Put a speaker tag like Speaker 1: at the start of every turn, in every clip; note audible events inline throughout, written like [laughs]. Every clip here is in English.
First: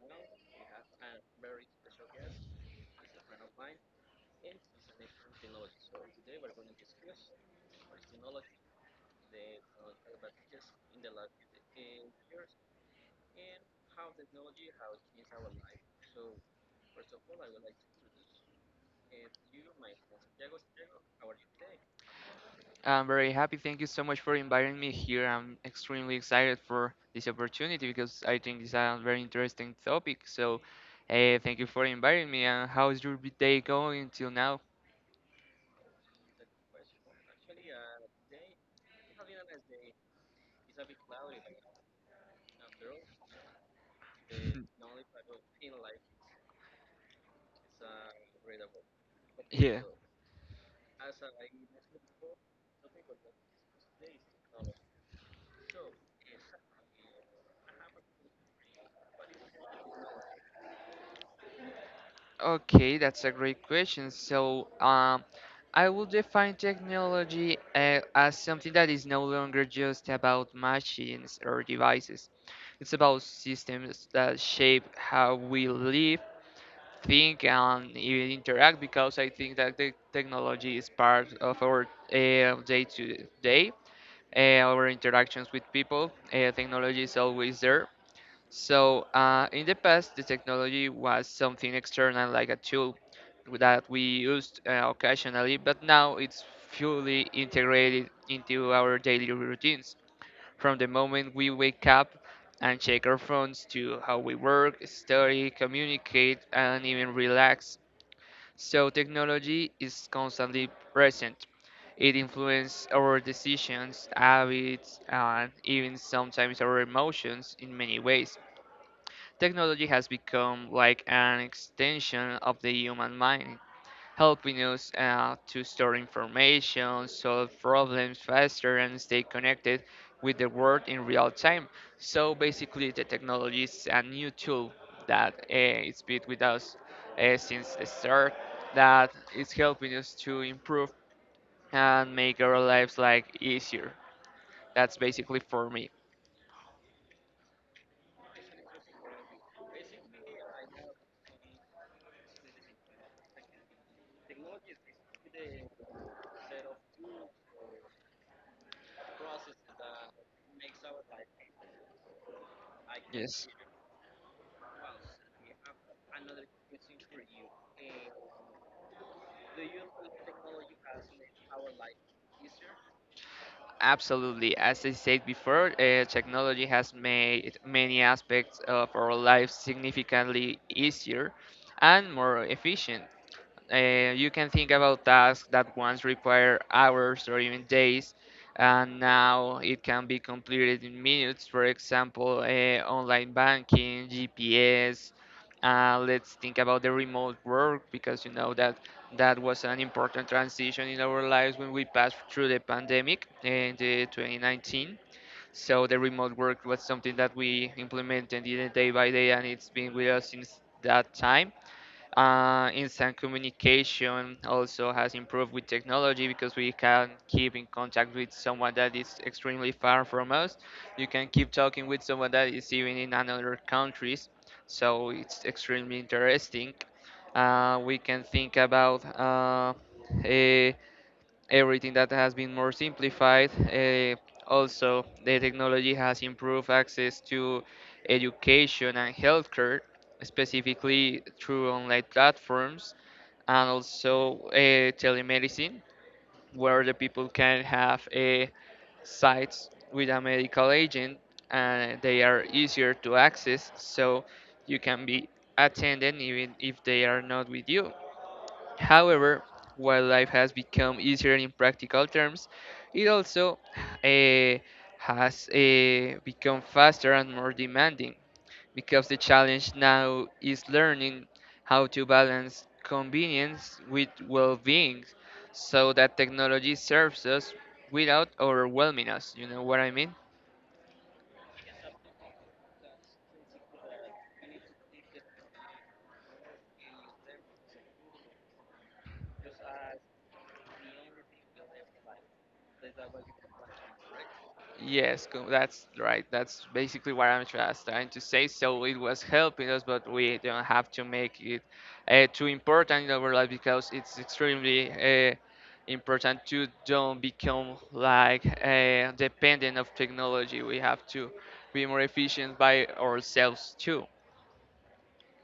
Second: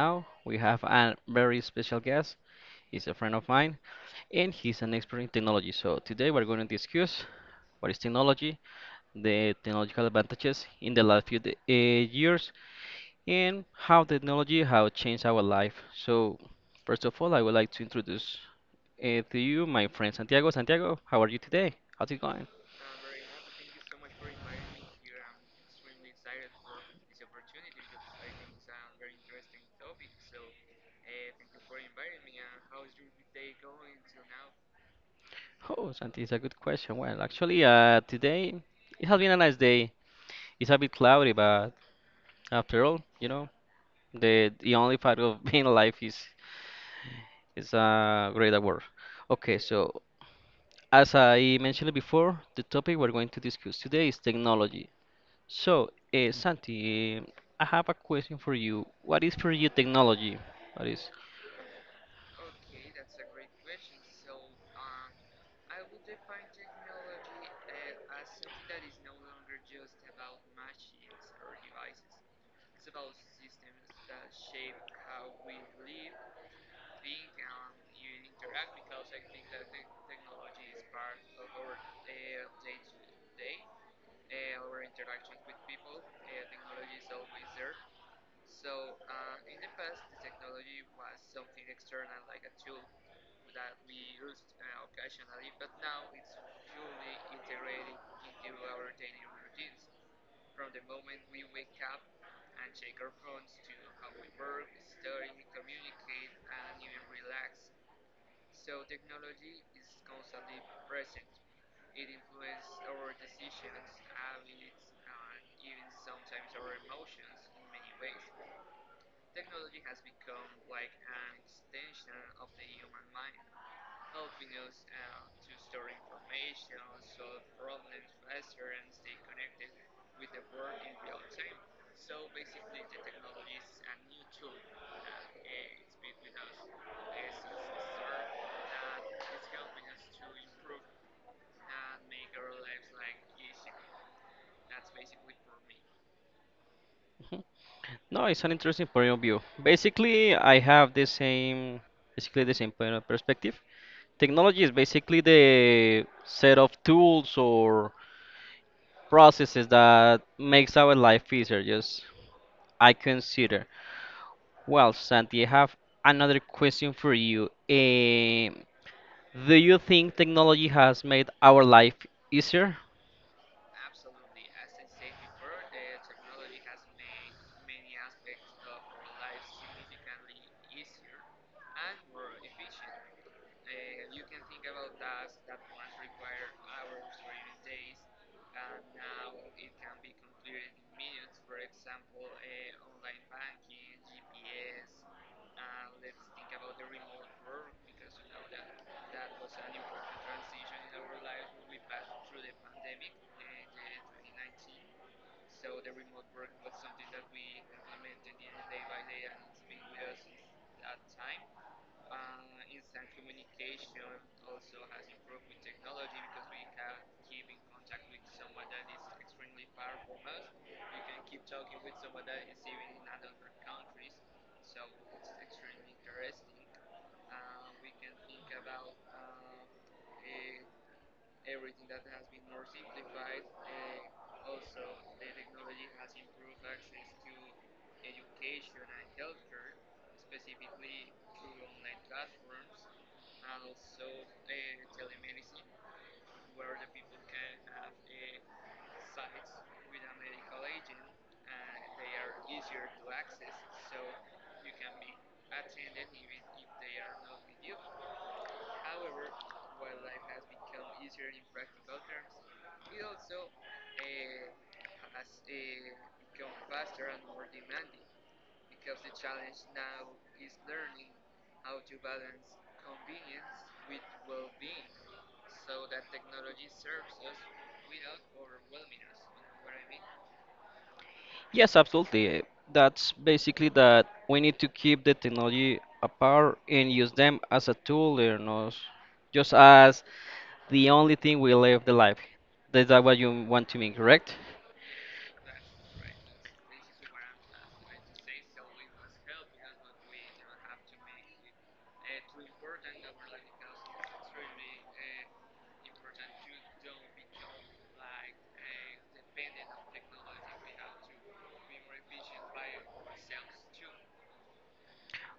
Speaker 1: now we have a very special guest. He's a friend of mine and he's an expert in technology. So today we're going to discuss what is technology, the technological advantages in the last few years, and how technology has changed our life. So, first of all, I would like to introduce to you my friend Santiago. Santiago, how are you today? How's it going?
Speaker 2: I'm very happy. Thank you so much for inviting me here. I'm extremely excited for this opportunity because I think it's a very interesting topic. So, thank you for inviting me. And how's your day going till now?
Speaker 1: Oh, Santi, it's a good question. Well, actually, today it has been a nice day. It's a bit cloudy, but after all, you know, the only part of [laughs] being alive is a great award. Okay,
Speaker 2: Yeah.
Speaker 1: so as I mentioned before, the topic we're going to discuss today is technology. So, Santi, I have a question for you. What is for you technology? What is?
Speaker 2: Okay, that's a great question. So, I would define technology as something that is no longer just about machines or devices. It's about systems that shape how we live, think and even interact because I think that the technology is part of our day to day, uh, our interactions with people. Technology is always there. So in the past, the technology was something external, like a tool that we used occasionally, but now it's fully integrated into our daily routines. From the moment we wake up and check our phones to how we work, study, communicate, and even relax. So technology is constantly present. It influences our decisions, habits, and even sometimes our emotions in many ways. Technology has become like an extension of the human mind helping us to store information, solve problems faster, and stay connected with the world in real time. So basically, the technology is a new tool that it's been with us since the start that is helping us to improve and make our lives like easier. That's basically for me.
Speaker 1: No, it's an interesting point of view. Basically, I have the same, basically the same point of perspective. Technology is basically the set of tools or processes that makes our life easier. Just I
Speaker 2: Yes.
Speaker 1: consider. Well, Santi, I have another question for you. Um, do you think technology has made our life easier?
Speaker 2: Absolutely. As I said before, technology has made many aspects of our lives significantly easier and more efficient. You can think about tasks that once require hours or even days, and now it can be completed in minutes. For example, online banking, GPS. Let's think about the remote work because you know that was an important transition in our lives when we passed through the pandemic in the 2019. So the remote work was something that we implemented in a day by day, and it's been with us since that time. Instant communication also has improved with technology because we can keep in contact with someone that is extremely far from us. You can keep talking with someone that is even in another countries, so it's extremely interesting. We can think about uh, everything that has been more simplified. Also, the technology has improved access to education and healthcare, specifically through online platforms and also telemedicine, where the people can have a sites with a medical agent and they are easier to access so you can be attended even if they are not with you. However, while life has become easier in practical terms, it also eh, has become faster and more demanding because the challenge now is learning how to balance convenience with well being so that technology serves us without overwhelming us. You know what I mean?
Speaker 1: Yes, absolutely. That's basically that we need to keep the technology apart and use them as a tool, you know, just as the only thing we live the life. Is that what you want to mean, correct?
Speaker 2: Yes, that's right. That's basically what I'm just trying to say. So it was helping us, but we don't have to make it too important in our life because it's extremely important to don't become like dependent of technology. We have to be more efficient by ourselves too.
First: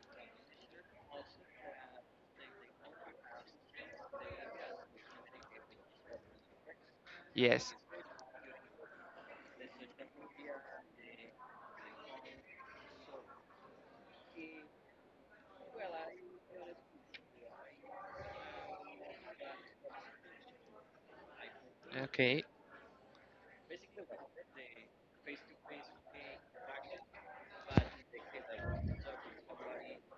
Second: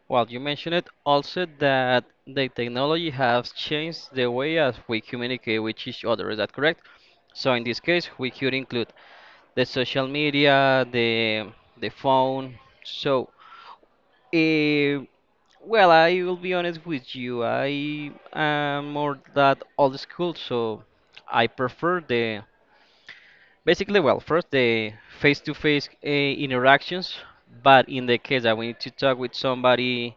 Speaker 1: Well, you mentioned it also that the technology has changed the way as we communicate with each other. Is that correct? So in
Speaker 2: Yes.
Speaker 1: this case, we could include the social media, the phone. So, eh, well, I will be honest with you. I am more that old school, so I prefer the
Speaker 2: Okay.
Speaker 1: basically, well, first the face-to-face interactions. But in the case that we need to talk with somebody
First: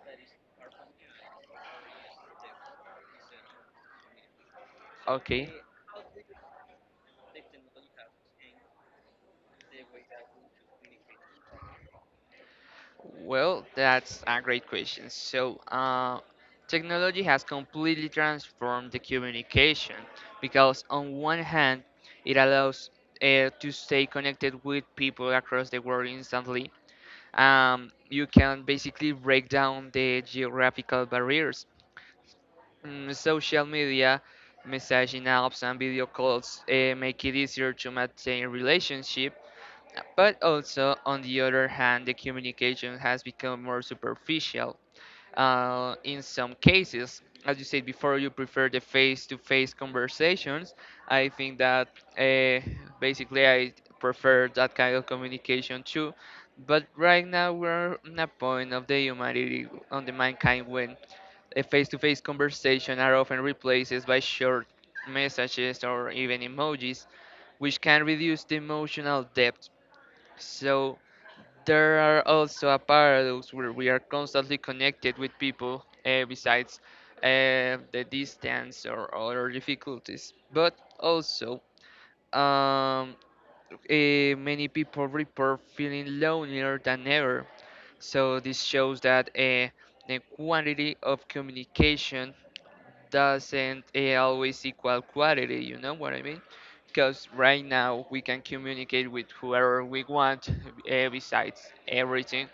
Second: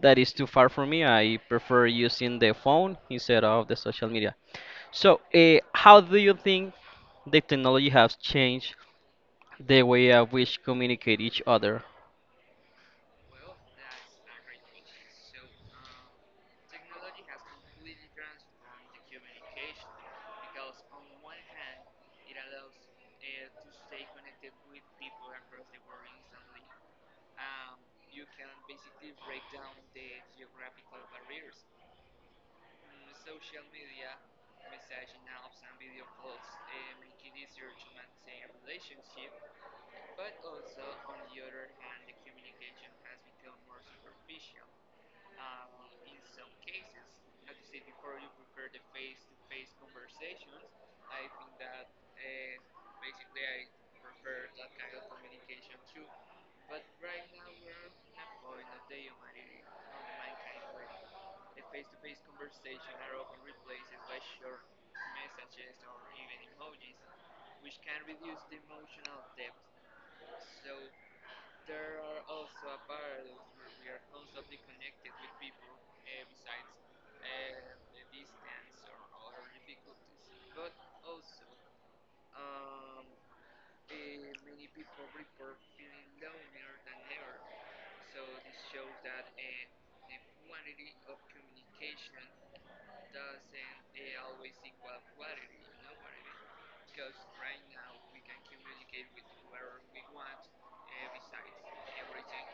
Speaker 1: that is too far from me, I prefer using the phone instead of the social media. So,
Speaker 2: Okay.
Speaker 1: how do you think the technology has changed the way at which communicate each other?
Speaker 2: Well, that's a great question. So, technology has completely transformed the communication because, on one hand, it allows to stay connected with people across the world instantly. You can basically break down the geographical barriers. Mm, social media, messaging apps, and video calls make it easier to maintain relationships but also, on the other hand, the communication has become more superficial. In some cases, as you said before, you prefer the face to face conversations. I think that uh, basically I prefer that kind of communication too. But right now, we're in a point of the humanity, on the mankind, when a face to face conversation are often replaced by short messages or even emojis, which can reduce the emotional depth. So, there are also a paradox where we are constantly connected with people besides the distance or other difficulties, but also um, many people report feeling lonelier than ever. So this shows that the quantity of communication doesn't always equal quality. You know what I mean? Because right now we can communicate with whoever we want, besides everything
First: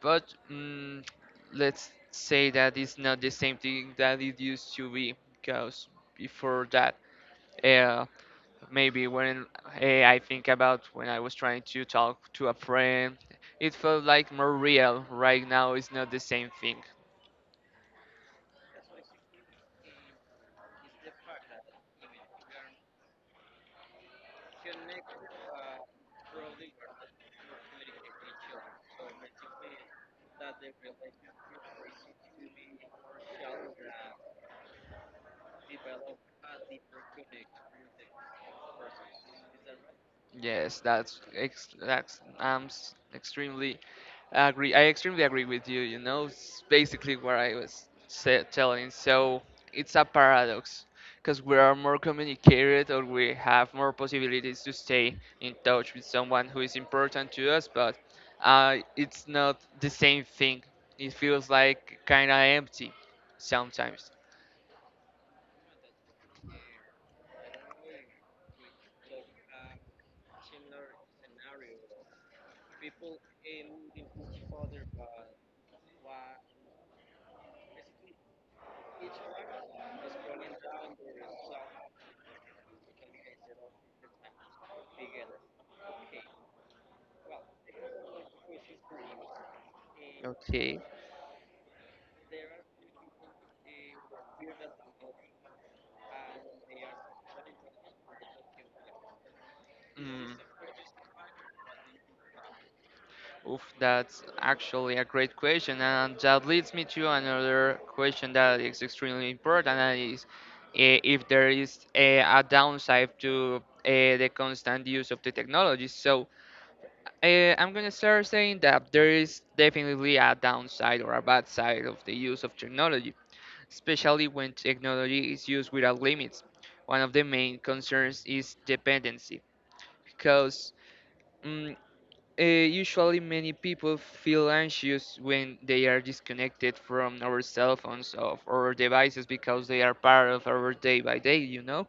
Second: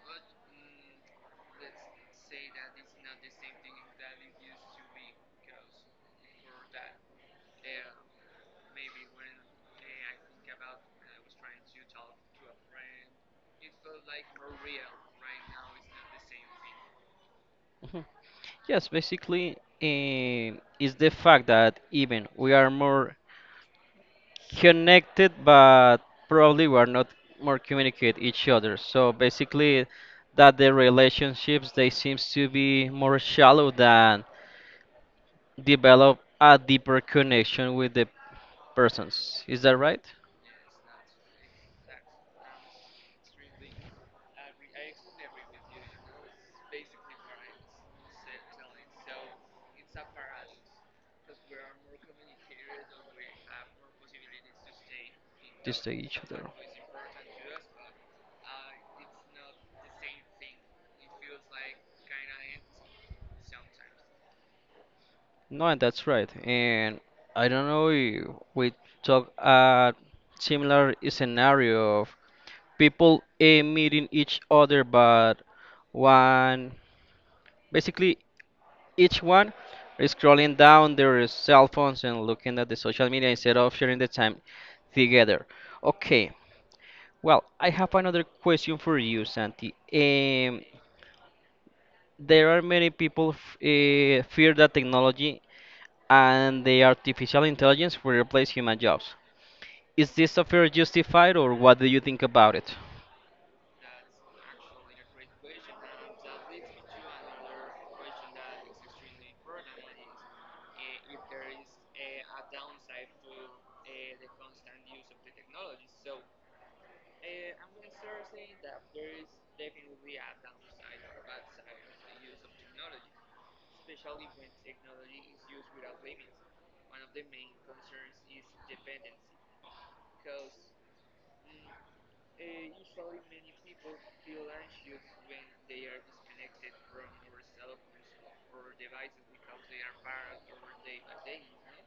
Speaker 2: but let's say that it's not the same thing that it used to be because before that uh, maybe when I think about when I was trying to talk to a friend it felt like more real right now it's not the same thing.
Speaker 1: Yes, basically, is the fact that even we are more connected, but probably we are not more communicate each other. So basically, that the relationships they seems to be more shallow than develop a deeper connection with the persons. Is that right?
Speaker 2: Yes, extremely. I agree. I extremely agree with you. You know, it's basically what I was sa telling. So it's a paradox because we are more communicated or we have more possibilities to stay in
Speaker 1: To stay
Speaker 2: touch with
Speaker 1: each other.
Speaker 2: someone who is important to us, but it's not the same thing. It feels like kind of empty sometimes.
Speaker 1: No, and that's right. And I don't know if we talk a similar scenario of people meeting each other, but one basically each one is scrolling down their cell phones and looking at the social media instead of sharing the time together. Okay, well, I have another question for you, Santi.
Speaker 2: Okay.
Speaker 1: There are many people fear that technology and the artificial intelligence will replace human jobs. Is
Speaker 2: Mm.
Speaker 1: this fear justified, or what do you think about it?
Speaker 2: Oof, that's actually a great question, and that leads me to another question that is extremely important, and is if there is a downside to the constant use of the technology. So I'm gonna start saying that there is definitely a downside or a bad side of the use of technology, especially when technology is used without limits. One of the main concerns is dependency, because mm, usually, many people feel anxious when they are disconnected from our cell phones or devices because they are part of our day by day, you know?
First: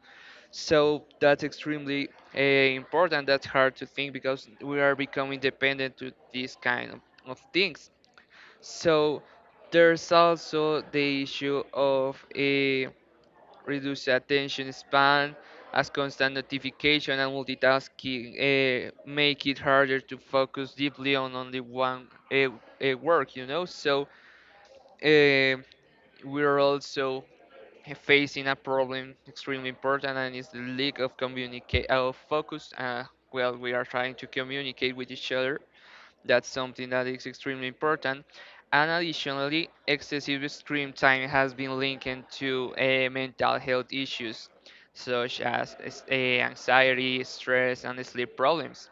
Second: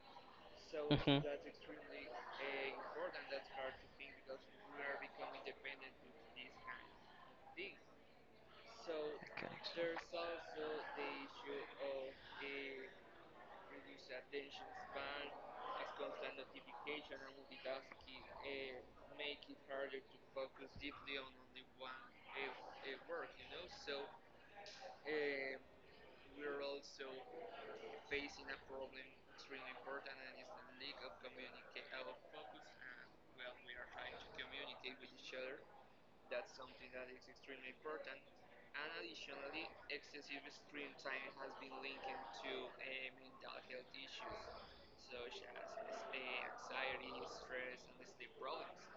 Speaker 2: So
Speaker 1: Mhm.
Speaker 2: that's extremely important. That's hard to think because we are becoming dependent to these kind of things. So there's also the issue of reduced attention span, as constant notification and multitasking make it harder to focus deeply on only one work, you know. So uh, we're also facing a problem extremely important, and it's the lack of communicate of focus. Well, we are trying to communicate with each other that's something that is extremely important. And additionally, excessive screen time has been linked to mental health issues such as anxiety, stress, and sleep problems.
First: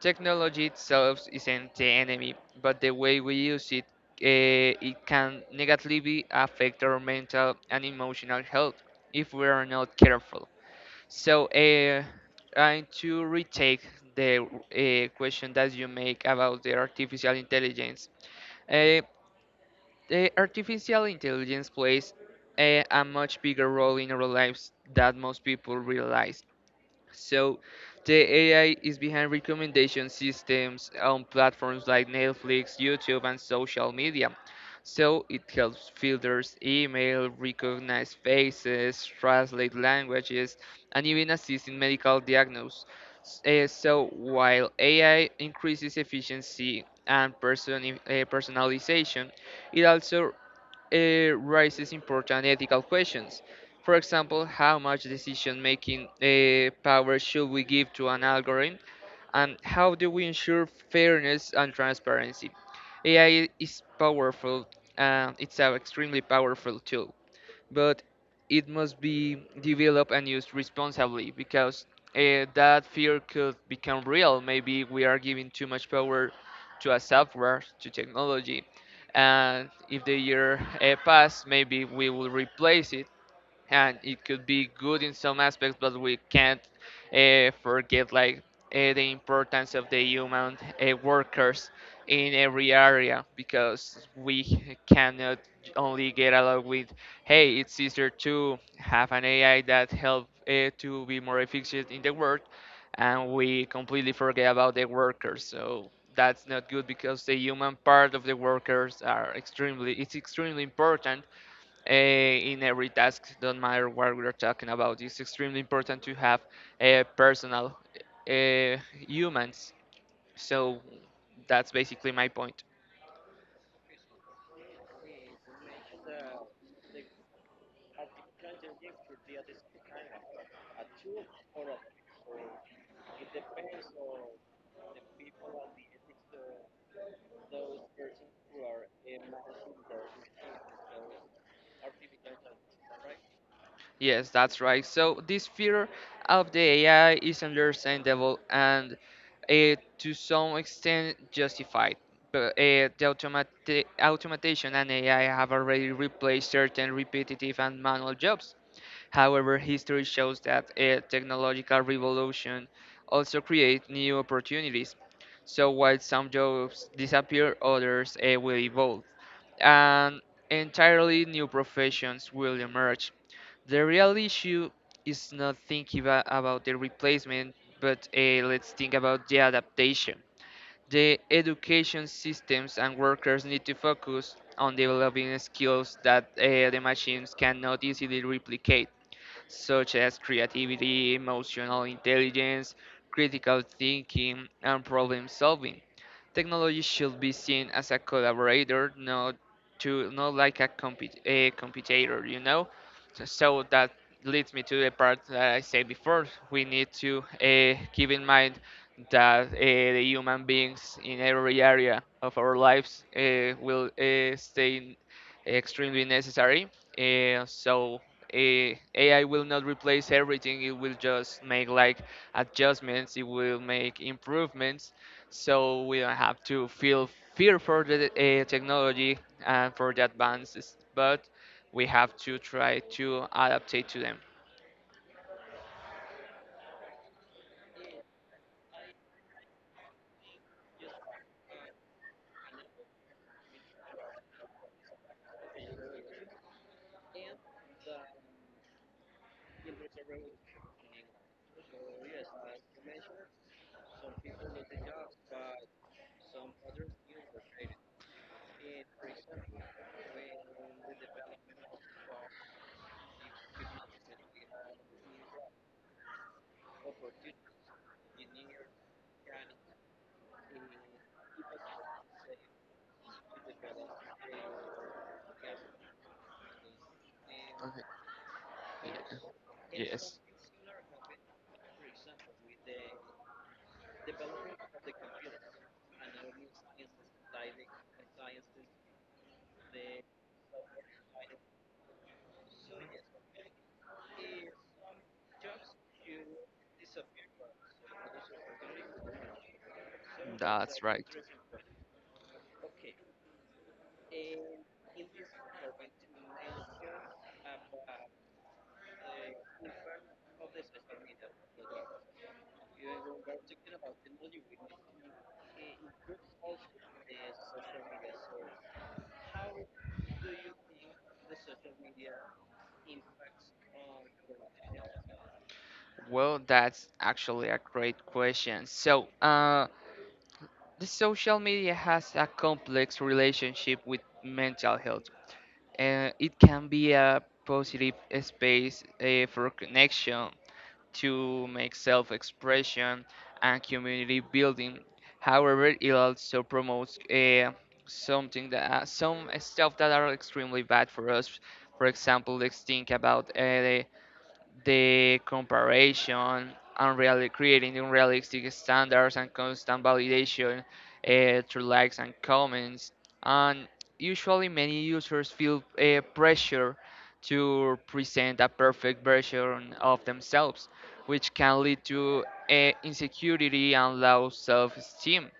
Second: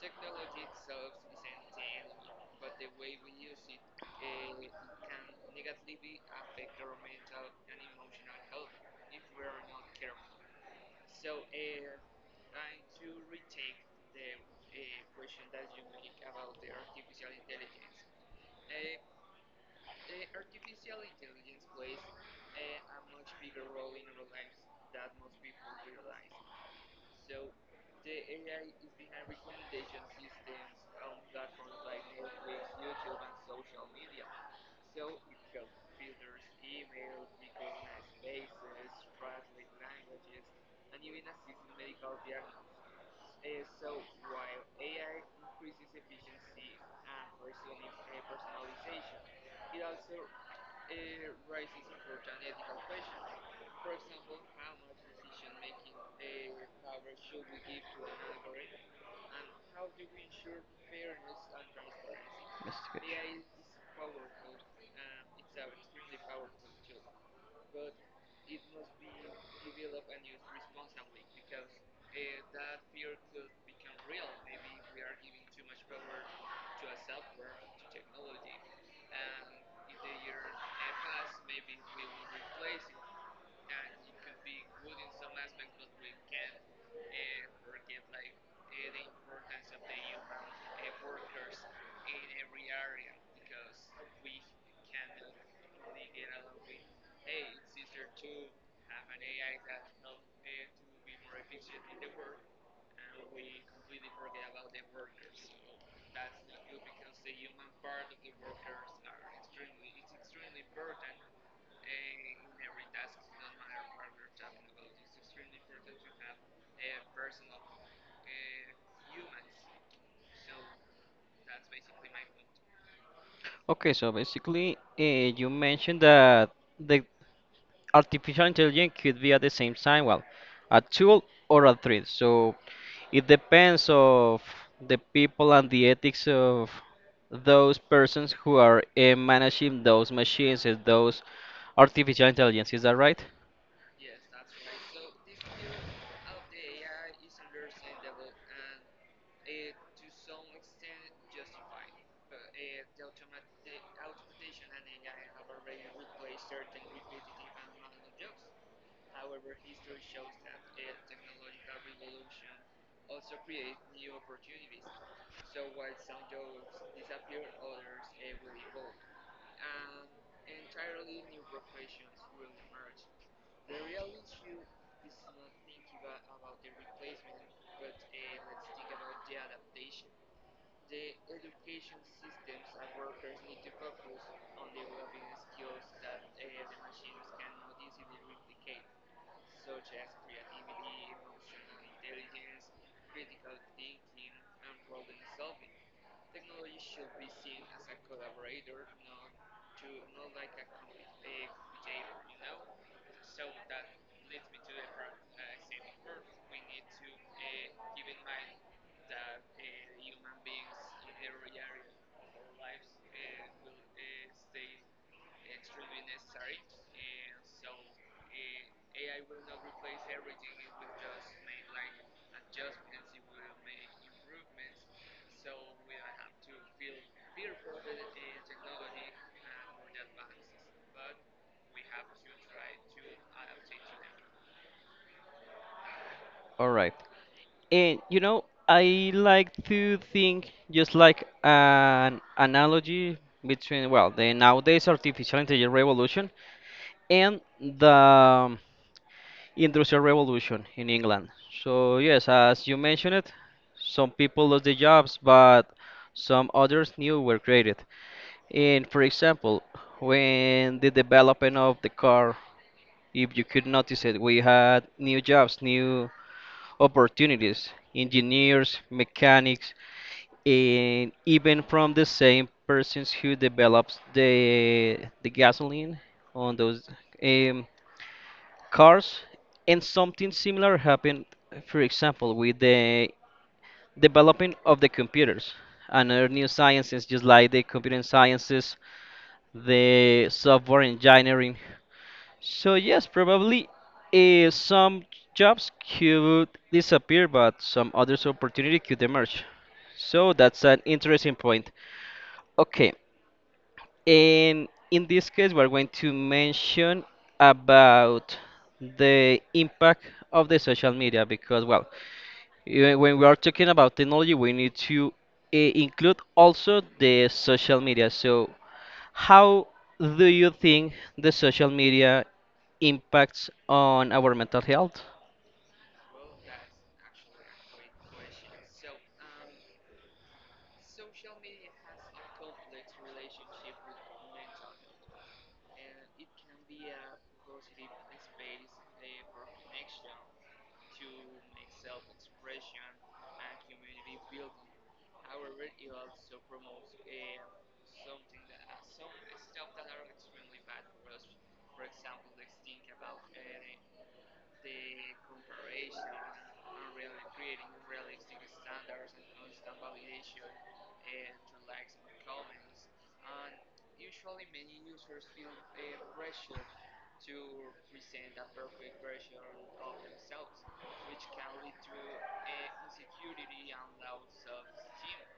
Speaker 2: Technology itself isn't the enemy, but the way we use it, it can negatively affect our mental and emotional health if we are not careful. So, and to retake the question that you make about uh, the artificial intelligence plays a much bigger role in our lives than most people realize. So, the AI is behind recommendation systems on platforms like Netflix, YouTube, and social media. So, it helps filters email, recognize faces, translate languages, and even assist in medical diagnosis. Eh, so, while AI increases efficiency and personalization, it also raises important ethical questions. For example, how much decision making power should we give to an algorithm, and how do we ensure fairness and transparency? AI is powerful, it's an extremely powerful tool but it must be developed and used responsibly because that fear could become real.
Speaker 1: Mechanics.
Speaker 2: Maybe we are giving too much power to a
Speaker 1: Investigation.
Speaker 2: software, to
Speaker 1: Technology
Speaker 2: technology,
Speaker 1: and
Speaker 2: and
Speaker 1: in
Speaker 2: if
Speaker 1: the
Speaker 2: the
Speaker 1: years
Speaker 2: year
Speaker 1: ahead,
Speaker 2: pass,
Speaker 1: it
Speaker 2: maybe we
Speaker 1: will
Speaker 2: will
Speaker 1: replace
Speaker 2: replace it and
Speaker 1: and
Speaker 2: it could be good
Speaker 1: ruin
Speaker 2: in
Speaker 1: so
Speaker 2: some
Speaker 1: many
Speaker 2: aspects, but we
Speaker 1: jobs
Speaker 2: can't
Speaker 1: and end
Speaker 2: forget like the importance
Speaker 1: up
Speaker 2: of
Speaker 1: the
Speaker 2: the
Speaker 1: human
Speaker 2: human
Speaker 1: workers
Speaker 2: workers in
Speaker 1: and
Speaker 2: every area because
Speaker 1: we
Speaker 2: we cannot only get along with hey it's easier to have
Speaker 1: and
Speaker 2: an
Speaker 1: the AI,
Speaker 2: ai that help to be more
Speaker 1: just
Speaker 2: efficient
Speaker 1: in
Speaker 2: in
Speaker 1: the
Speaker 2: the
Speaker 1: world.
Speaker 2: work and we completely forget about the
Speaker 1: So
Speaker 2: workers so
Speaker 1: that
Speaker 2: that's not
Speaker 1: will
Speaker 2: good because
Speaker 1: become
Speaker 2: the human part of the workers are extremely
Speaker 1: extremely,
Speaker 2: it's
Speaker 1: extremely
Speaker 2: extremely
Speaker 1: important
Speaker 2: important
Speaker 1: and
Speaker 2: in every task, don't matter what we're talking about.
Speaker 1: it's
Speaker 2: It's
Speaker 1: just
Speaker 2: extremely important to have personal humans. So that's basically my point.
Speaker 1: okay, so basically, you mentioned that the artificial intelligence could be at the same time, well, a tool or a threat. So it depends of the people and the ethics of those persons who are managing those machines and those artificial intelligence. Is that right?
Speaker 2: Yes, that's right. So this fear of the AI is understandable and uh, to some extent justified. But the automation and AI have already replaced certain repetitive and manual jobs. However, history shows that a technological revolution also creates new opportunities. So while some jobs disappear, others will evolve, and entirely new professions will emerge. The real issue is not thinking about the replacement, but let's think about the adaptation. The education systems and workers need to focus on developing skills that the machines cannot easily replicate such as creativity, emotional intelligence, critical thinking, and problem solving. Technology should be seen as a collaborator, not to not like a, a competitor, you know. So that leads me to the part that I said before. We need to keep in mind that the human beings in every area of our lives will stay extremely necessary. So, AI will not replace everything. It will just make like adjustments. It will make improvements, so we don't have to feel fear for the technology and for the advances. But we have to try to adapt it to them.
Speaker 1: All right. And you know, I like to think just like an analogy between well, the nowadays artificial intelligence revolution and the industrial revolution in England. So yes, as you mentioned it, some people lost their jobs, but some others new were created. And for example, when the development of the car, if you could notice it, we had new jobs, new opportunities, engineers, mechanics, and even from the same persons who develops the gasoline on those um,
Speaker 2: Okay.
Speaker 1: cars, and
Speaker 2: Yes.
Speaker 1: something similar happened, for example, with the developing of the computers and other new sciences just like the computer sciences, the software engineering. So yes, probably some jobs could disappear, but some others opportunity could emerge. So that's
Speaker 2: That's
Speaker 1: an
Speaker 2: right.
Speaker 1: interesting point. Okay, and in this case, we're going to mention about the impact of the social media because, well, when we are talking about technology, we need to include also the social media. So how do you think the social media impacts on our mental health?
Speaker 2: Well, that's actually a great question. So, the social media has a complex relationship with mental health. It can be a positive space for connection, to make self expression, and community building. However, it also promotes something that some stuff that are extremely bad for us. For example, let's think about the comparison, unreal creating unrealistic standards and constant validation through likes and comments. And usually, many users feel pressure to present a perfect version of themselves, which can lead to insecurity and low self-esteem.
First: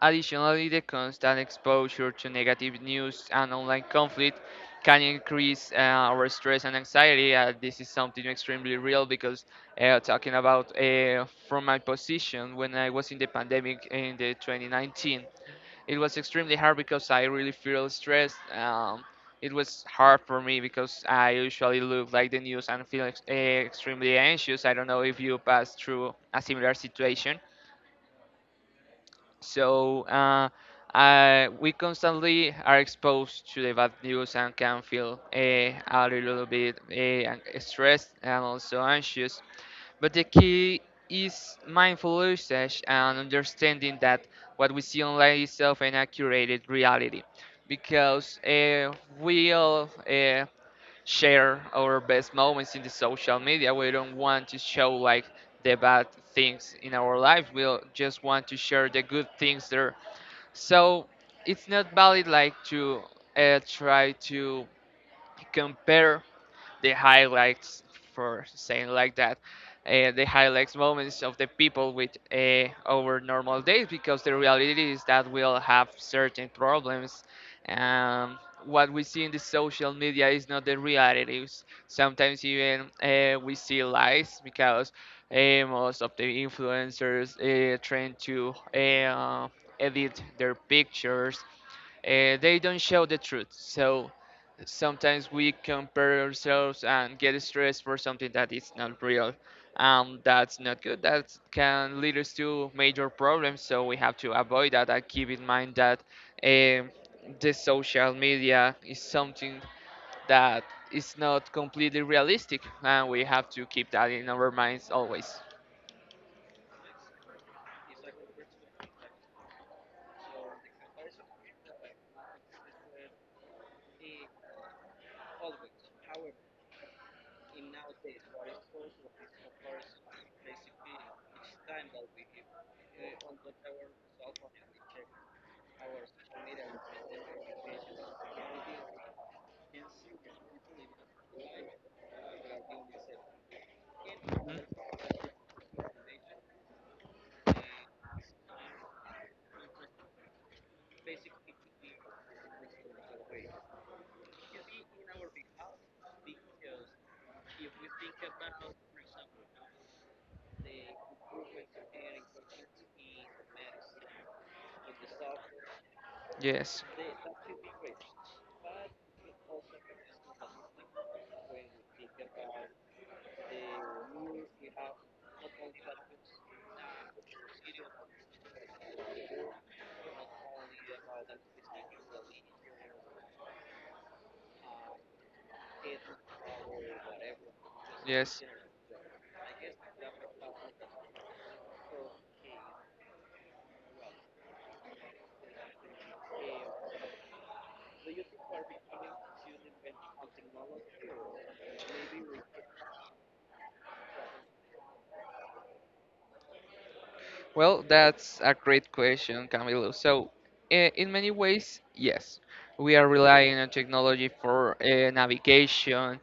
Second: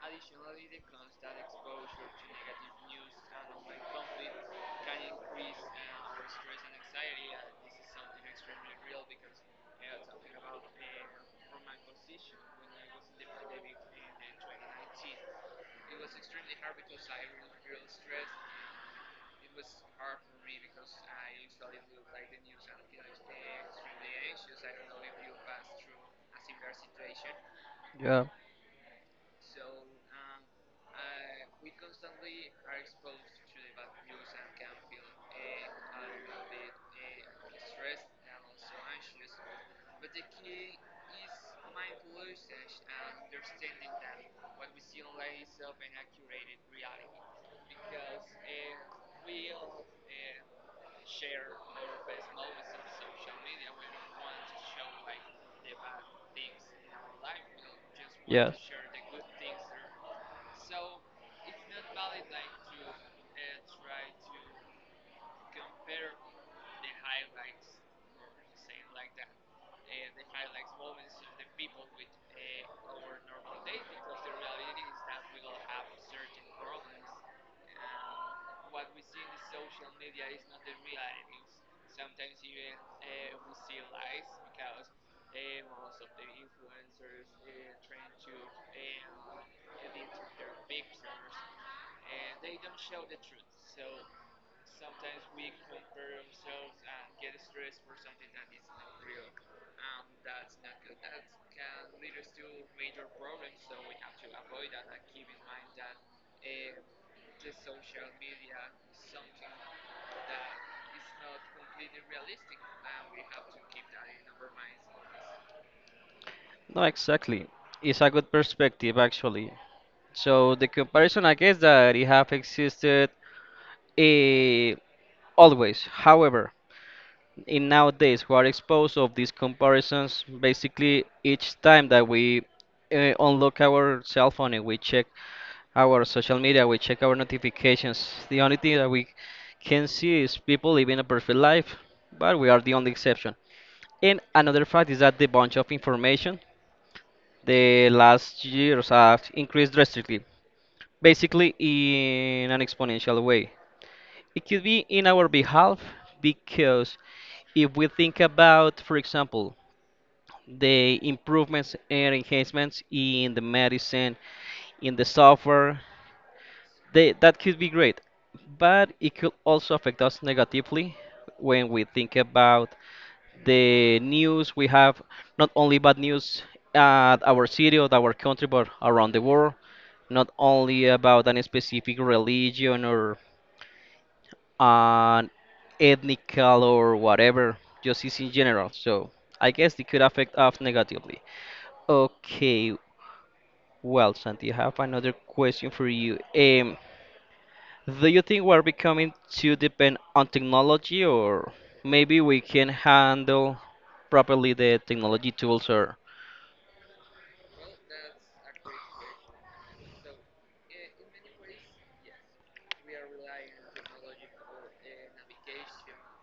Speaker 2: Additionally, the constant exposure to negative news and online conflict can increase our stress and anxiety. This is something extremely real because talking about from my position when I was in the pandemic in the 2019, it was extremely hard because I really feel stressed. It was hard for me because I usually look like the news and feel extremely anxious. I don't know if you pass through a similar situation.
Speaker 1: Yeah.
Speaker 2: So we constantly are exposed to the bad news and can feel a little bit stressed and also anxious. But the key is mindful usage and understanding that what we see online is often a curated reality because we all share our best moments in the social media. We don't want to show like the bad things in our lives. We will just want to
Speaker 1: Yes.
Speaker 2: share the good things there. So it's not valid like to try to compare the highlights for saying like that the highlights moments of the people with our normal days because the reality is that we'll have certain problems, um, what we see in the social media is not the realities sometimes even we see lies because most of the influencers trying to edit their pictures. They don't show the truth. So sometimes we compare ourselves and get stressed for something that is not real. That's not good. That can lead us to major problems. So we have to avoid that. And keep in mind that um the social media is something that is not completely realistic, and we have to keep that in our minds always.
Speaker 1: No, exactly. It's a good perspective, actually. So the comparison, I guess, that it have existed eh, always. However, in nowadays, we are exposed of these comparisons basically each time that we unlock our cell phone and we check our social media, we check our notifications. The only thing that we can see is people living a perfect life, but we are the only exception. And another fact is that the bunch of information the last years have increased drastically, basically in an exponential way. It could be in our behalf because if we think about, for example, the improvements and enhancements in the medicine, in the software,
Speaker 2: Yes,
Speaker 1: they, that could be great. But it could also affect us negatively when we think about the news. We have not only bad news at our city or our country, but around the world. Not only about any specific religion or an ethnical or whatever, just is in
Speaker 2: yes.
Speaker 1: general. So I guess it could affect us negatively. Okay, well, Santi, I have another question for you. Do you think we're becoming too dependent on technology, or maybe we can handle properly the technology tools, or
Speaker 2: Well, that's a great question, Camilo. So, in many ways, yes, we are relying on technology for navigation,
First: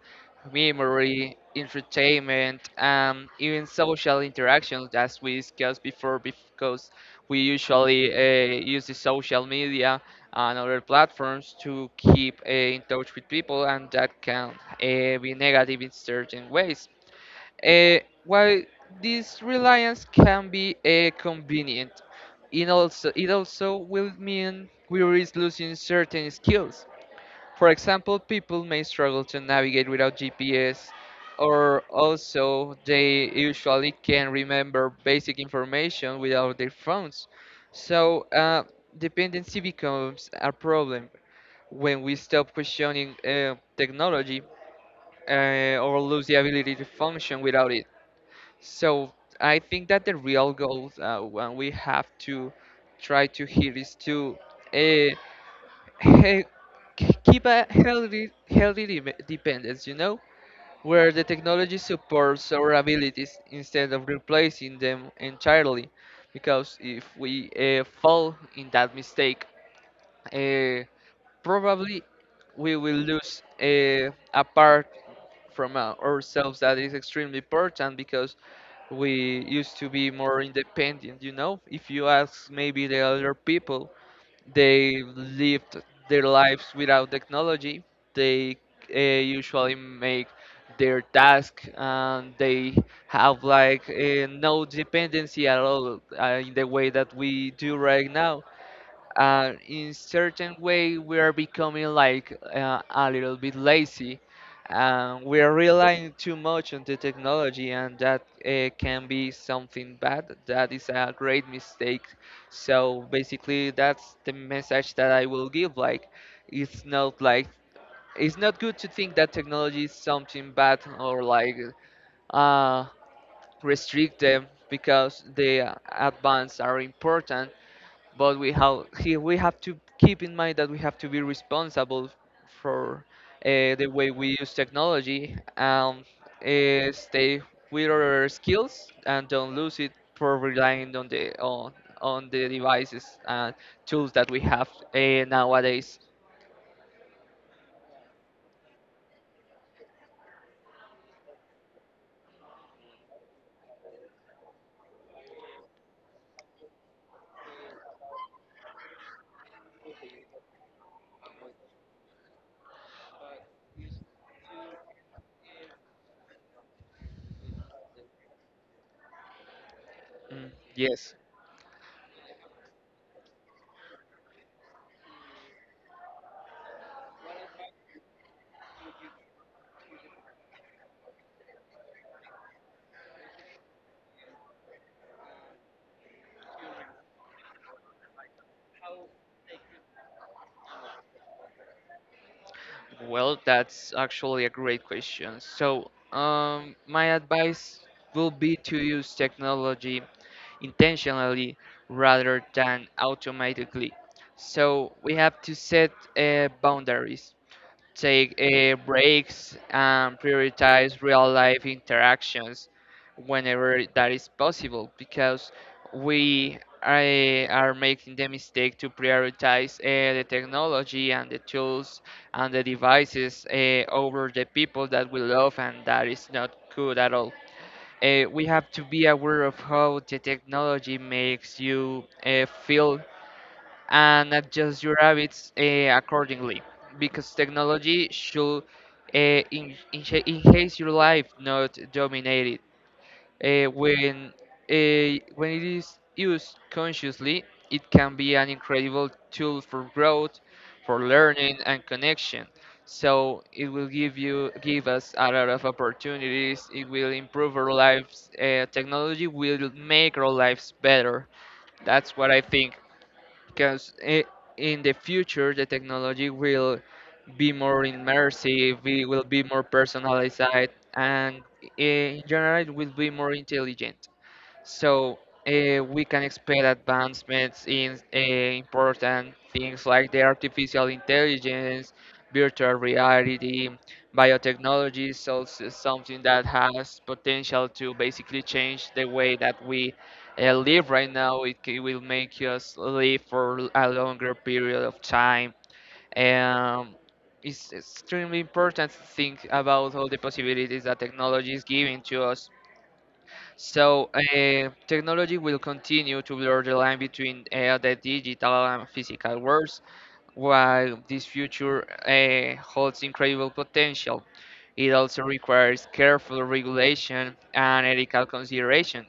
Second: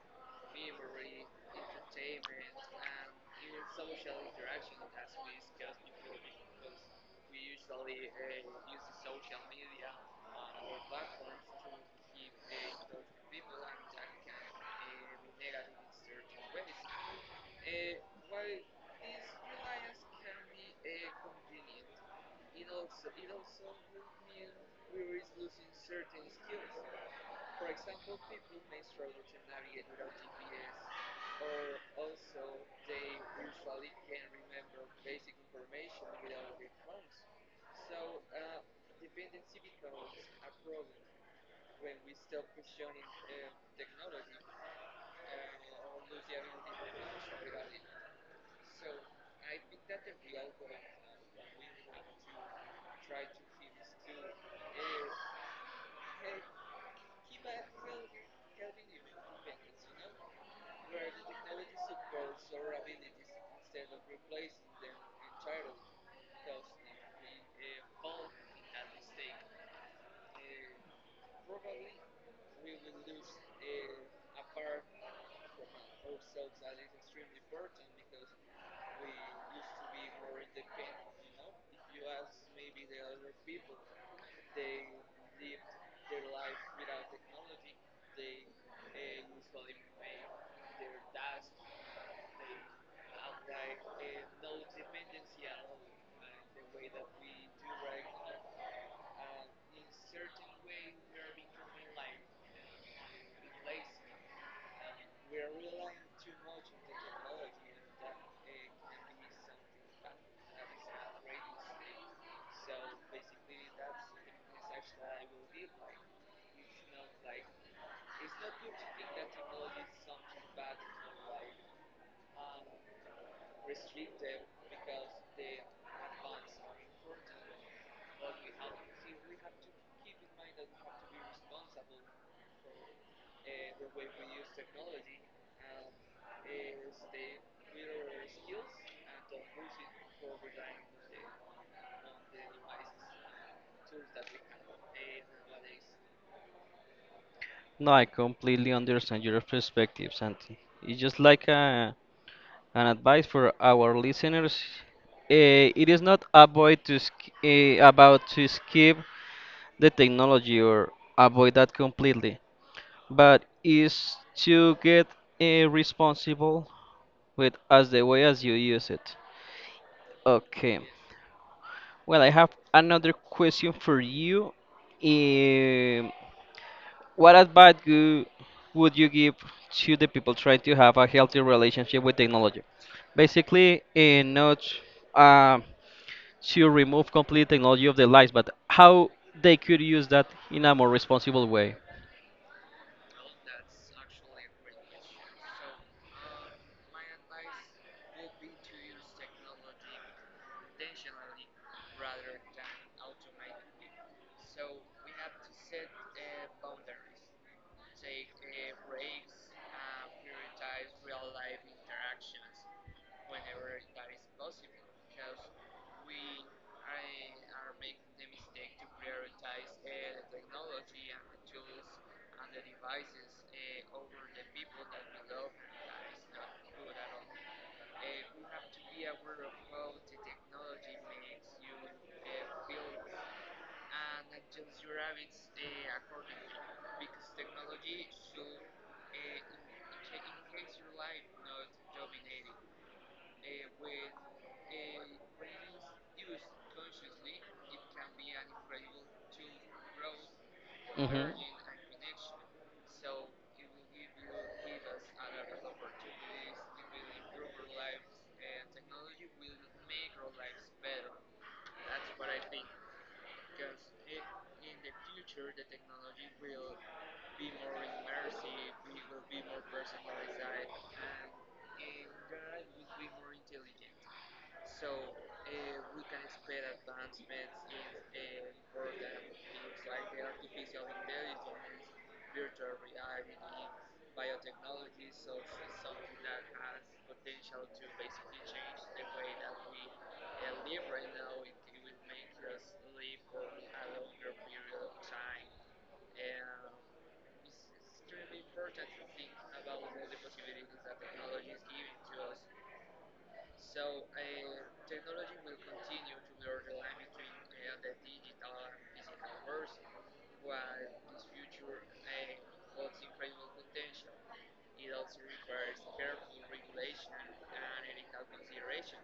Speaker 2: memory, entertainment, even social interactions, as we discussed before, because we usually use the social media and other platforms to keep in touch with people, and that can be negative in certain ways. Uh, while this reliance can be convenient, it also will mean we risk losing certain skills. For example, people may struggle to navigate without GPS, or also they usually can remember basic information without their phones. So, dependency becomes a problem when we stop questioning technology or lose the ability to function without it. So I think that the real goal when we have to try to hit is to uh, he- keep a healthy dependence. You know, where the technology supports our abilities instead of replacing them entirely. Because if we fall in that mistake, uh, probably we will lose a part from ourselves that is extremely important because we used to be more independent, you know, if you ask maybe the other people, they lived their lives without technology. They usually make their task and they have like no dependency at all in the way that we do right now, and in certain way we are becoming like a little bit lazy, and we are relying too much on the technology, and that can be something bad. That is a great mistake. So basically, that's the message that I will give, like, it's not like it's not good to think that technology is something bad or like uh, restrict them because the advances are important, but we have to keep in mind that we have to be responsible for the way we use technology, and stay with our skills and don't lose it for relying on on the devices and tools that we have nowadays.
Speaker 1: no, I completely understand your perspective, Santi. It's just like a, an advice for our listeners. It is not avoid to about to skip the technology or avoid that completely, but is to get responsible with as the way as you use it.
Speaker 2: Mm,
Speaker 1: Okay.
Speaker 2: yes,
Speaker 1: Well, I have another question for you. What advice would you give to the people trying to have a healthy relationship with technology? Basically, in not uh, to remove complete technology of their lives, but how they could use that in a more responsible way.
Speaker 2: well, that's actually a great question. So, my advice will be to use technology intentionally rather than automatically. So we have to set boundaries, take breaks, and prioritize real life interactions whenever that is possible because are making the mistake to prioritize the technology and the tools and the devices over the people that we love, and that is not good at all. We have to be aware of how the technology makes you feel and adjust your habits accordingly because technology should enhance your life, not dominate it. uh, when when it is used consciously, it can be an incredible tool for growth, for
Speaker 1: Hmm.
Speaker 2: learning and connection. So it will give us a lot of opportunities. It will improve our lives. Technology will make our lives better. That's what I think. Because in the future, the technology will be more immersive. It will be more personalized, and in general, it will be more intelligent. So we can expect advancements in important things like the artificial intelligence, virtual reality, biotechnology. So something that has potential to basically change the way that we live right now. It will make us live for a longer period of time. Um, it's extremely important to think about all the possibilities that technology is giving to us. So technology will continue to blur the line between the digital and physical worlds, while this future holds incredible potential. It also requires careful regulation and ethical consideration.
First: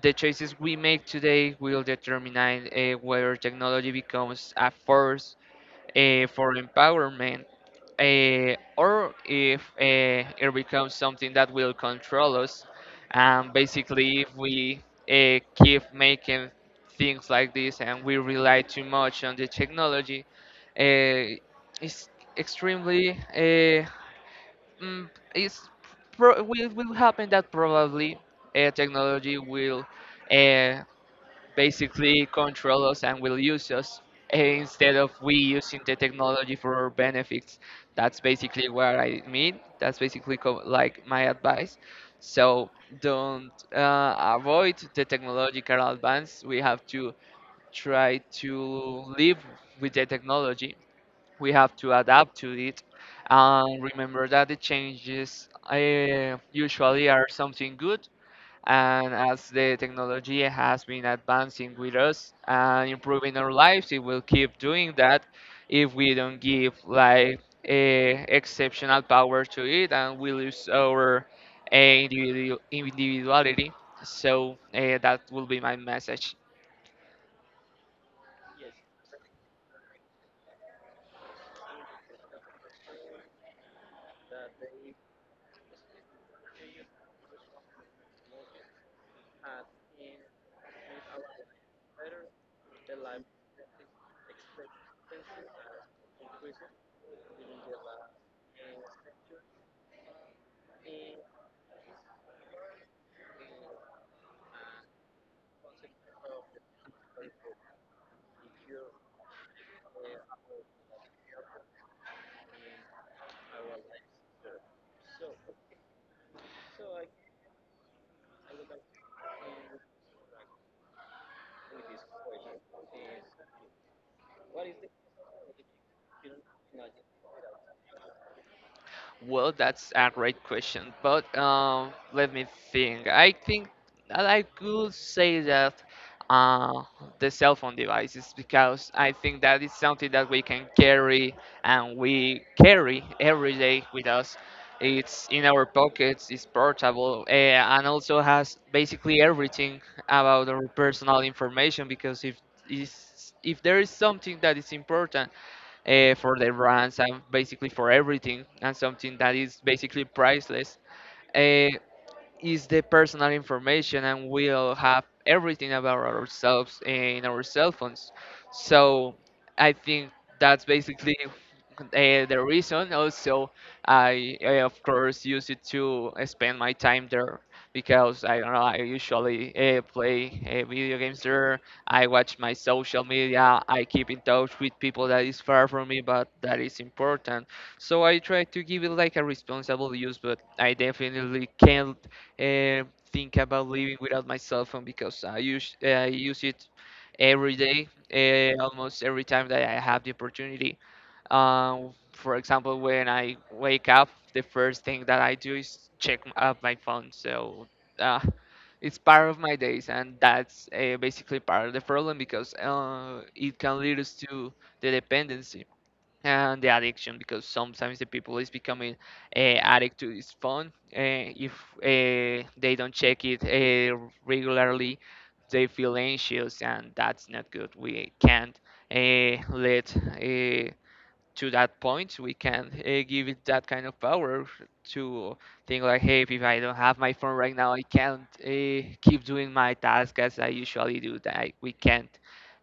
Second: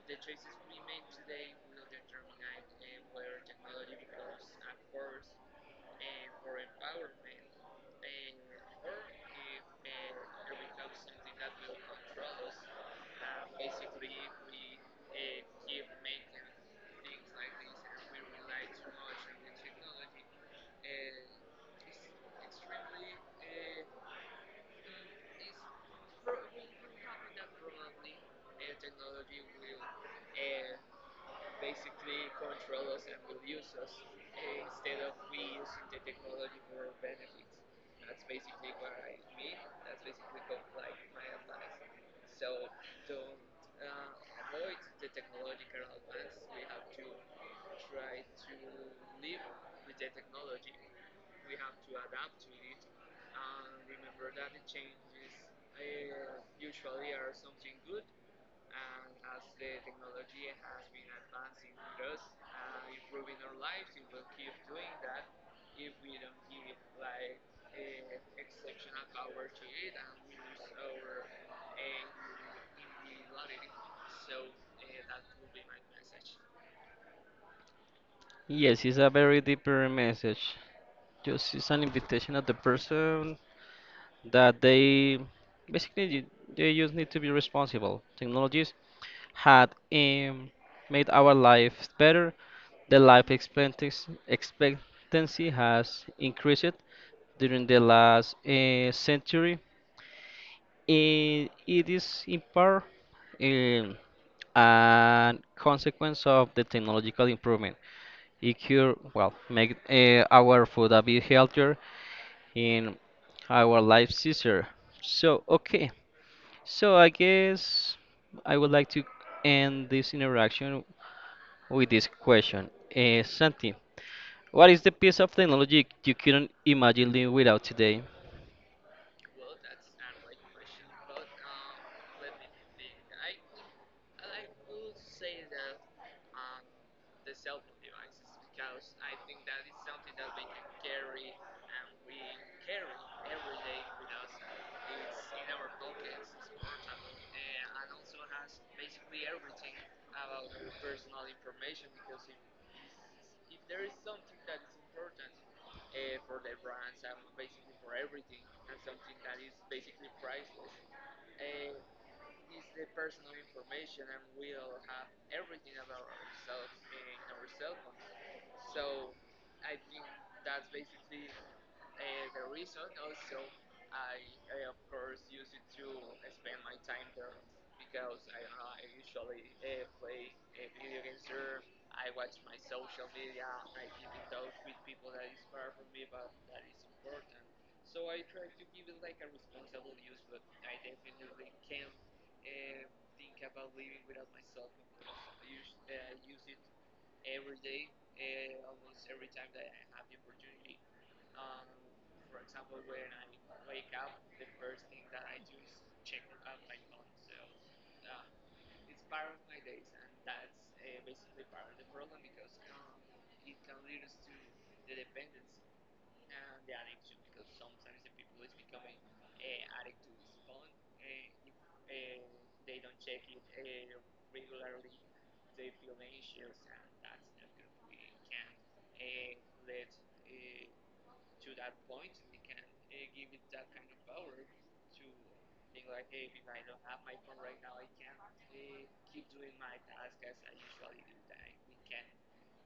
Speaker 2: The choices we make today will determine whether technology becomes a force for empowerment, or if it becomes something that will control us. And basically, if we keep making things like this and we rely too much on the technology, uh, it's extremely it's will happen that probably technology will uh, basically control us and will use us, instead of we using the technology for our benefits. That's basically what I mean. That's basically like my advice. So don't avoid the technological advance. We have to try to live with the technology. We have to adapt to it. And remember that the changes usually are something good, and as the technology has been advancing with us and improving our lives, it will keep doing that if we don't give like a exceptional power to it, and we lose our individuality. So that will be my message.
Speaker 1: Yes, it's a very deeper message. Just it's an invitation of the person that they basically they just need to be responsible. Technologies had made our lives better. The life expectancy has increased during the last century. It is in part um, a consequence of the technological improvement. It could well make our food a bit healthier in our life sister. So, okay. So I guess I would like to end this interaction with this question. Santi, what is the piece of technology you couldn't imagine living without today?
Speaker 2: Well, that's a great question, but let me think. I think that I could say that uh, the cell phone devices, because I think that is something that we can carry and we carry every day with us. It's in our pockets, it's portable, and also has basically everything about our personal information. Because if there is something that is important for the brands and basically for everything, and something that is basically priceless. Uh, is the personal information, and we'll have everything about ourselves in our cell phones. So I think that's basically uh, the reason also. I of course use it to spend my time there because I don't know, I usually play video games there. I watch my social media, I keep in touch with people that is far from me, but that is important. So I try to give it like a responsible use, but I definitely can't uh, think about living without my cell phone because I use it every day, almost every time that I have the opportunity. For example, when I wake up, the first thing that I do is up my phone. So uh, it's part of my days, and that's basically part of the problem because it can lead us to the dependency and the addiction because sometimes the people is becoming addict to this phone. uh, if they don't check it regularly, they feel anxious, and that's not good. We can't let uh, to that point, we can give it that kind of power to think like, hey, if I don't have my phone right now, I can't keep doing my task as I usually do. We can't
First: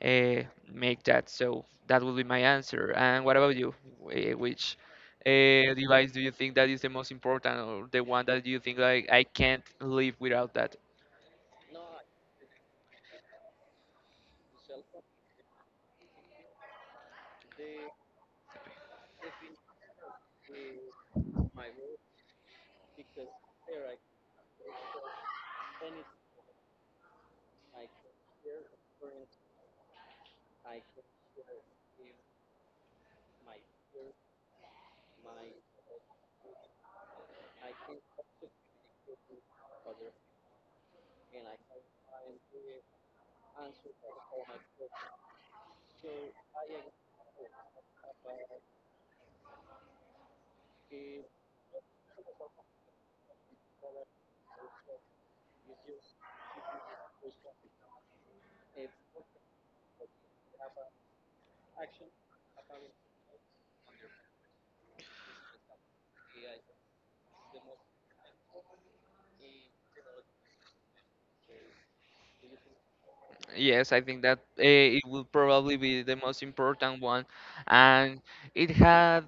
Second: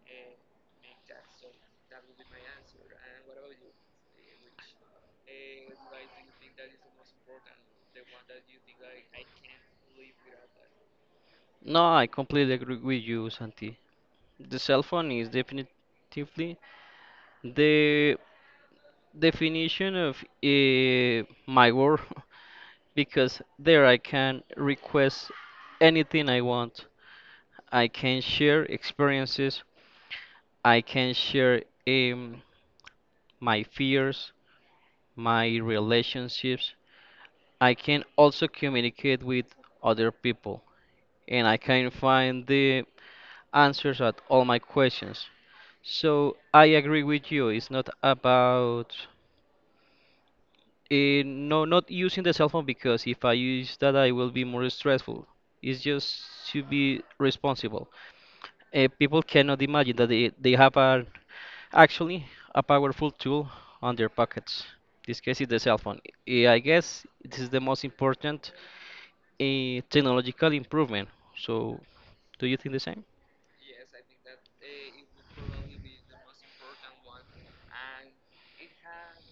Speaker 2: uh, make that. So that would be my answer. And what about you? Which device do you think that is the most important, or the one that you think like I can't live without that?
Speaker 1: No, I completely agree with you, Santi. The cell phone is definitively the definition of uh, my world [laughs] because there I can request anything I want. I can share experiences. I can share um, my fears, my relationships. I can also communicate with other people, and I can find the answers at all my questions. So I agree with you. It's not about no not using the cell phone because if I use that I will be more stressful. It's just to be responsible. People cannot imagine that they have a, actually, a powerful tool on their pockets. This case is the cell phone. I guess this is the most important technological improvement. So do you think the same?
Speaker 2: Yes, I think that it will probably be the most important one, and it had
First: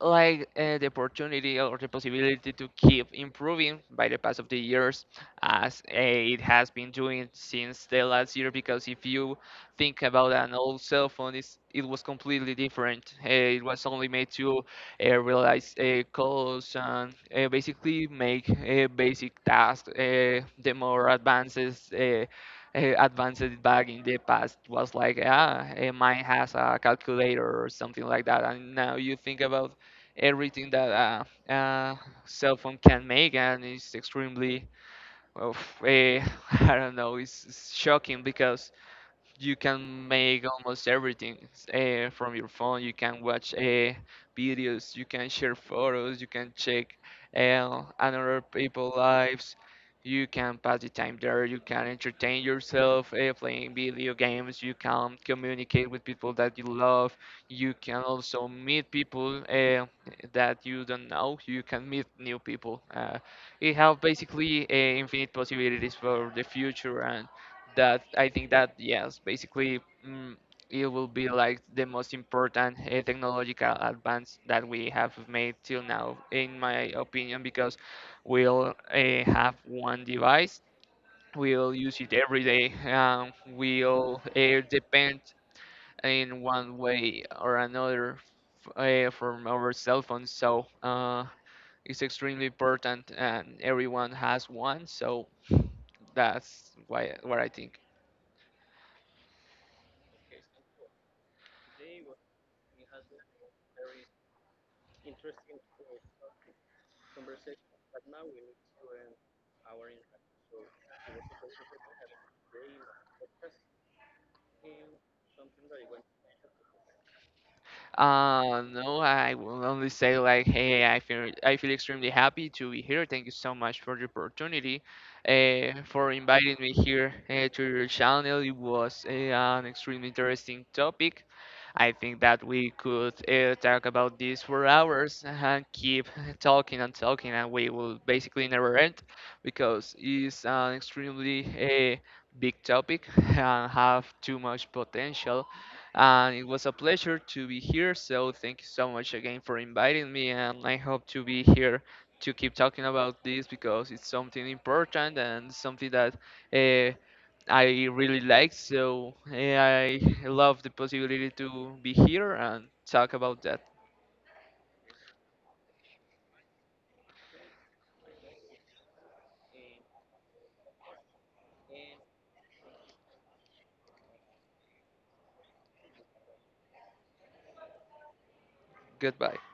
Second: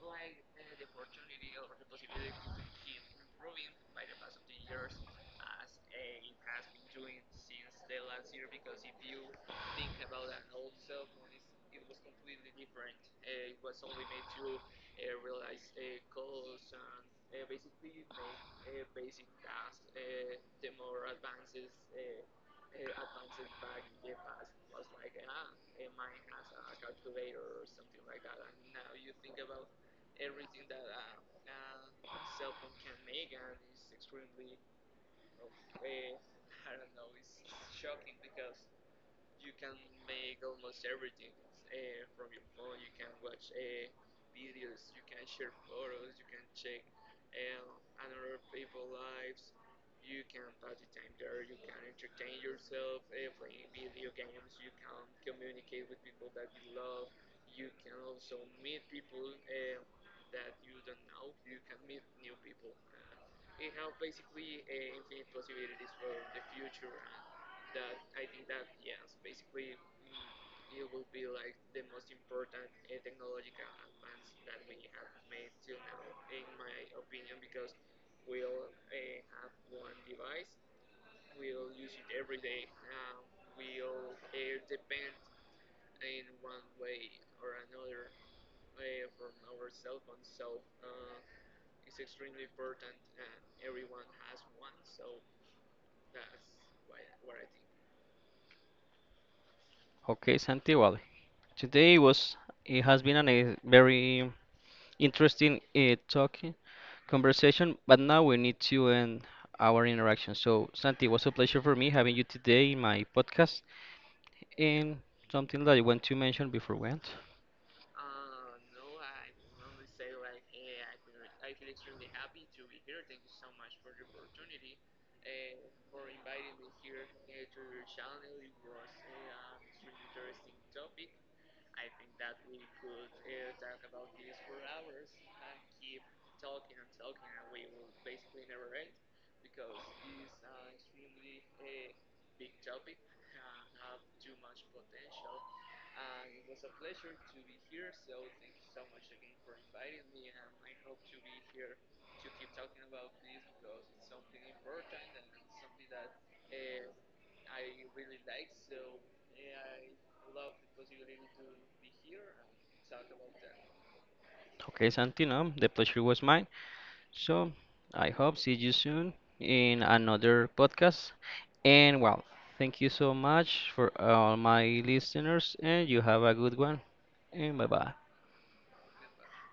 Speaker 2: like the opportunity or the possibility to keep improving by the pass of the years, as it has been doing since the last year. Because if you think about an old cell phone, it was completely different. It was only made to realize calls and basically make basic tasks. The more advances. Advanced it back in the past was like, ah, mine has a calculator or something like that. And now you think about everything that cell phone can make, and it's extremely, well, [laughs] I don't know, it's shocking because you can make almost everything from your phone. You can watch videos, you can share photos, you can check another people's lives. You can pass the time there. You can entertain yourself playing video games. You can communicate with people that you love. You can also meet people that you don't know. You can meet new people. It have basically infinite possibilities for the future that I think that yes, basically mm, it will be like the most important technological advance that we have made till now, in my opinion, because we'll have one device, we'll use it every day, we'll depend in one way or another from our cell phones. So it's extremely important, and everyone has one. So that's why what I think.
Speaker 1: Okay, Santi. Well, today was it has been a very interesting talking conversation, but now we need to end our interaction. So, Santi, it was a pleasure for me having you today in my podcast. And something that I want to mention before we end.
Speaker 2: No, I will only say like, hey, I feel extremely happy to be here. Thank you so much for the opportunity, for inviting me here to your channel. It was an extremely interesting topic. I think that we could talk about this for hours and keep [laughs] talking and talking, and we will basically never end because it's an extremely big topic [laughs] and have too much potential, and it was a pleasure to be here. So thank you so much again for inviting me. And I hope to be here to keep talking about this because it's something important and something that uh, I really like. So I love the possibility to be here and talk about that.
Speaker 1: Okay, Santi, no, the pleasure was mine. So I hope see you soon in another podcast. And well, thank you so much for all my listeners, and you have a good one. And bye bye.
Speaker 2: Goodbye.